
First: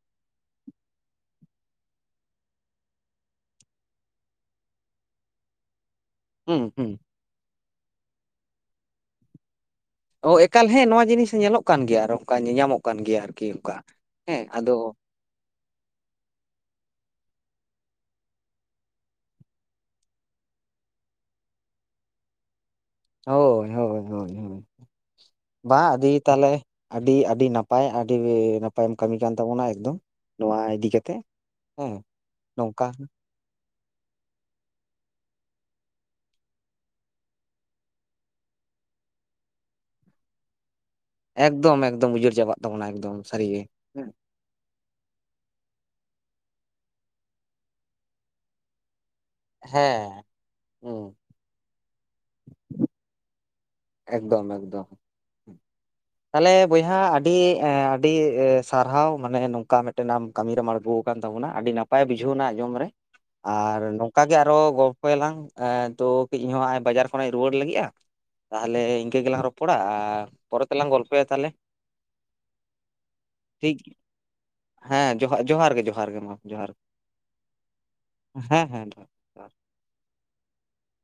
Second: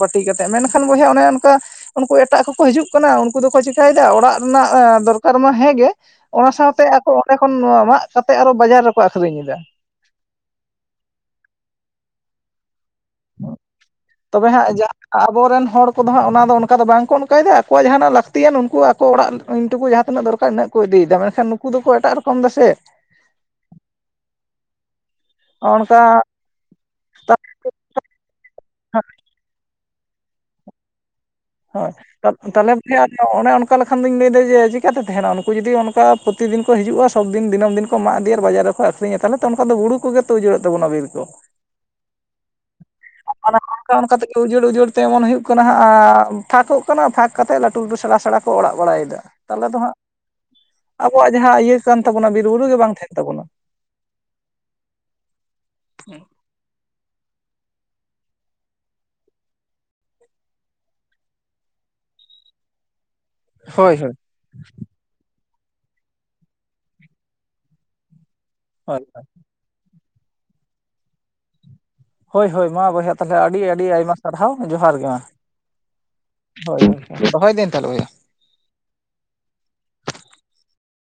ᱯᱟᱹᱴᱤ ᱠᱟᱛᱮᱫ ᱢᱮᱱᱠᱷᱟᱱ ᱵᱚᱭᱦᱟ ᱚᱱᱮ ᱚᱱᱠᱟ ᱩᱱᱠᱩ ᱮᱴᱟᱜ ᱠᱚᱠᱚ ᱦᱤᱡᱩᱜ ᱠᱟᱱᱟ ᱩᱱᱠᱩ ᱫᱚᱠᱚ ᱪᱤᱠᱟᱭᱮᱫᱟ ᱚᱲᱟᱜ ᱨᱮᱱᱟᱜ ᱫᱚᱨᱠᱟᱨ ᱢᱟ ᱦᱮᱸᱜᱮ ᱚᱱᱟ ᱦᱩᱸ ᱥᱟᱶᱛᱮ ᱦᱩᱸ ᱟᱠᱚ ᱚᱸᱰᱮ ᱠᱷᱚᱱ ᱢᱟᱜ ᱠᱟᱛᱮᱜ ᱟᱨᱚ ᱵᱟᱡᱟᱨ ᱨᱮᱠᱚ ᱟᱹᱠᱷᱨᱤᱧ ᱮᱫᱟ᱾ ᱚ ᱮᱠᱟᱞ ᱦᱮᱸ ᱱᱚᱣᱟ ᱡᱤᱱᱤᱥ ᱧᱮᱞᱚᱜ ᱠᱟᱱ ᱜᱮᱭᱟ ᱟᱨ ᱚᱱᱠᱟ ᱧᱟᱧᱟᱢᱚᱜ ᱠᱟᱱ ᱜᱮᱭᱟ᱾ ᱟᱨᱠᱤ ᱚᱱᱠᱟ ᱦᱮᱸ ᱛᱚᱵᱮ ᱦᱟᱸᱜ ᱟᱫᱚ ᱡᱟ ᱟᱵᱚᱨᱮᱱ ᱦᱚᱲ ᱠᱚᱫᱚ ᱦᱟᱸᱜ ᱚᱱᱟ ᱫᱚ ᱚᱱᱠᱟ ᱫᱚ ᱵᱟᱝᱠᱚ ᱚᱱᱠᱟᱭᱮᱫᱟ ᱟᱠᱚᱣᱟᱜ ᱡᱟᱦᱟᱸᱱᱟᱜ ᱞᱟᱹᱠᱛᱤᱭᱟᱱ ᱩᱱᱠᱩ ᱟᱠᱚ ᱚᱲᱟᱜ ᱤᱱᱴᱩᱠᱩ ᱡᱟᱦᱟᱸ ᱛᱤᱱᱟᱹᱜ ᱫᱚᱨ ᱢᱮᱜ ᱠᱚ ᱤᱫᱤᱭᱮᱫᱟ ᱢᱮᱱᱠᱷᱟᱱ ᱱᱩᱠᱩ ᱫᱚᱠᱚ ᱮᱴᱟᱜ ᱨᱚᱠᱚᱢ ᱫᱟᱥ ᱥᱮ᱾ ᱦᱳᱭ ᱦᱳᱭ ᱦᱳᱭ ᱦᱳᱭ᱾ ᱵᱟᱝ ᱚᱱᱠᱟ ᱟᱫᱤ ᱛᱟᱦᱚᱞᱮ ᱟᱹᱰᱤ ᱟᱹᱰᱤ ᱱᱟᱯᱟᱭ ᱟᱹᱰᱤ ᱱᱟᱯᱟᱭᱮᱢ ᱠᱟᱹᱢᱤ ᱠᱟᱱ ᱛᱟᱵᱚᱱᱟ ᱮᱠᱫᱚᱢ ᱱᱚᱣᱟ ᱤᱫᱤ ᱠᱟᱛᱮ ᱦᱳᱭ ᱛᱟ ᱛᱟᱦᱚᱞᱮ [unintelligible] ᱚᱱᱮ ᱚᱱᱠᱟ ᱞᱮᱠᱷᱟᱱ ᱫᱚᱧ ᱞᱟᱹᱭᱫᱟ ᱡᱮ ᱪᱮᱠᱟᱛᱮ ᱛᱟᱦᱮᱸᱱᱟ ᱩᱱᱠᱩ ᱡᱩᱫᱤ ᱚᱱᱠᱟ ᱯᱨᱚᱛᱤᱫᱤᱱ ᱠᱚ ᱦᱤᱡᱩᱜᱼᱟ ᱥᱚᱵᱽ ᱫᱤᱱ ᱫᱤᱱᱟᱹᱢ ᱫᱤᱱ ᱠᱚ ᱢᱟᱜ ᱤᱫᱤᱭᱟ ᱟᱨ ᱵᱟᱡᱟᱨ ᱨᱮ ᱠᱚ ᱟᱹᱠᱷᱨᱤᱧᱟ ᱛᱟᱦᱞᱮ ᱚᱱᱠᱟ ᱫᱚ ᱵᱩᱲᱩ ᱠᱚᱜᱮ ᱛᱚ ᱩᱡᱟᱹᱲᱚᱜ ᱛᱟᱵᱚᱱᱟ ᱵᱤᱨ ᱠᱚ᱾ ᱮᱠᱫᱚᱢ ᱮᱠᱫᱚᱢ ᱩᱡᱟᱹᱲ ᱪᱟᱵᱟᱜ ᱛᱟᱵᱚᱱᱟ ᱮᱠᱫᱚᱢ᱾ ᱚᱱᱟ ᱥᱟᱹᱨᱤᱜᱮ ᱠᱷᱚᱱ ᱚᱱᱠᱟ ᱦᱮᱸ ᱚᱱᱠᱟ ᱛᱮᱜᱮ ᱩᱡᱟᱹᱲ ᱩᱡᱟᱹᱲ ᱛᱮ ᱮᱢᱚᱱ ᱦᱩᱭᱩᱜ ᱠᱟᱱᱟ ᱦᱟᱸᱜ ᱟᱸᱻ ᱯᱷᱟᱸᱠᱚᱜ ᱠᱟᱱᱟ ᱯᱷᱟᱸᱠ ᱠᱟᱛᱮ ᱞᱟᱹᱴᱩ ᱞᱟᱹᱴᱩ ᱥᱮᱬᱟ ᱥᱮᱬᱟ ᱠᱚ ᱚᱲᱟᱜ ᱵᱟᱲᱟᱭᱮᱫᱟ᱾ ᱛᱟᱦᱚᱞᱮ ᱫᱚ ᱦᱟᱸᱜ ᱦᱮᱸ ᱦᱩᱸ ᱟᱵᱚᱣᱟᱜ ᱡᱟᱦᱟᱸ ᱤᱭᱟᱹ ᱠᱟᱱ ᱛᱟᱵᱚᱱᱟ ᱵᱤᱨ ᱵᱩᱨᱩ ᱜᱮ ᱵᱟᱝ ᱛᱟᱦᱮᱸᱱ ᱛᱟᱵᱚᱱᱟ᱾ ᱮᱠᱫᱚᱢ ᱮᱠᱫᱚᱢ᱾ ᱛᱟᱦᱚᱞᱮ ᱵᱚᱭᱦᱟ ᱟᱹᱰᱤ ᱮ ᱟᱹᱰᱤ ᱮ ᱥᱟᱨᱦᱟᱣ ᱢᱟᱱᱮ ᱱᱚᱝᱠᱟ ᱢᱤᱱᱴᱮᱱ ᱟᱢ ᱠᱟᱹᱢᱤ ᱨᱮᱢ ᱟᱬᱜᱚ ᱟᱠᱟᱱ ᱛᱟᱵᱚᱱᱟ ᱟᱹᱰᱤ ᱱᱟᱯᱟᱭ ᱵᱩᱡᱷᱟᱹᱣᱱᱟ ᱟᱸᱡᱚᱢ ᱨᱮ ᱟᱨ ᱦᱳᱭ ᱦᱳᱭ ᱱᱚᱝᱠᱟ ᱜᱮ ᱟᱨᱚ ᱜᱚ ᱨᱚᱯᱚᱭᱟᱞᱟᱝ ᱮ ᱛᱚ ᱠᱟᱹᱴᱤᱡ ᱤᱧᱦᱚᱸ ᱵᱟᱡᱟᱨ ᱠᱷᱚᱱᱤᱧ ᱨᱩᱭᱟᱹᱲ ᱞᱟᱹᱜᱤᱜᱼᱟ ᱛᱟᱦᱚᱞᱮ ᱦᱳᱭ ᱤᱱᱠᱟᱹ ᱜᱮᱞᱟᱝ ᱨᱚᱯ ᱯᱚᱲᱟ ᱟᱨ ᱯᱚᱨᱮ ᱛᱮᱞᱟᱝ ᱜᱚᱞᱯᱚᱭᱟ ᱛᱟᱦᱞᱮ᱾ ᱦᱳᱭ ᱦᱳᱭ ᱢᱟ ᱵᱚᱭᱦᱟ ᱛᱟᱦᱞᱮ ᱟᱰᱤ ᱟᱰᱤ ᱟᱭᱢᱟ ᱥᱟᱨᱦᱟᱣ ᱡᱚᱦᱟᱨ᱾ ᱜᱮ ᱢᱟ ᱦᱮᱸ, ᱡᱚᱦᱟ ᱡᱚᱦᱟᱨ ᱜᱮ ᱡᱚᱦᱟᱨ ᱜᱮ ᱢᱟ ᱛᱟᱦᱞᱮ᱾ ᱦᱳᱭ, ᱫᱚᱦᱚᱭᱫᱟᱹᱧ ᱛᱟᱦᱞᱮ ᱵᱚᱭᱦᱟ᱾ ᱦᱮᱸ ᱦᱮᱸᱫᱚᱦ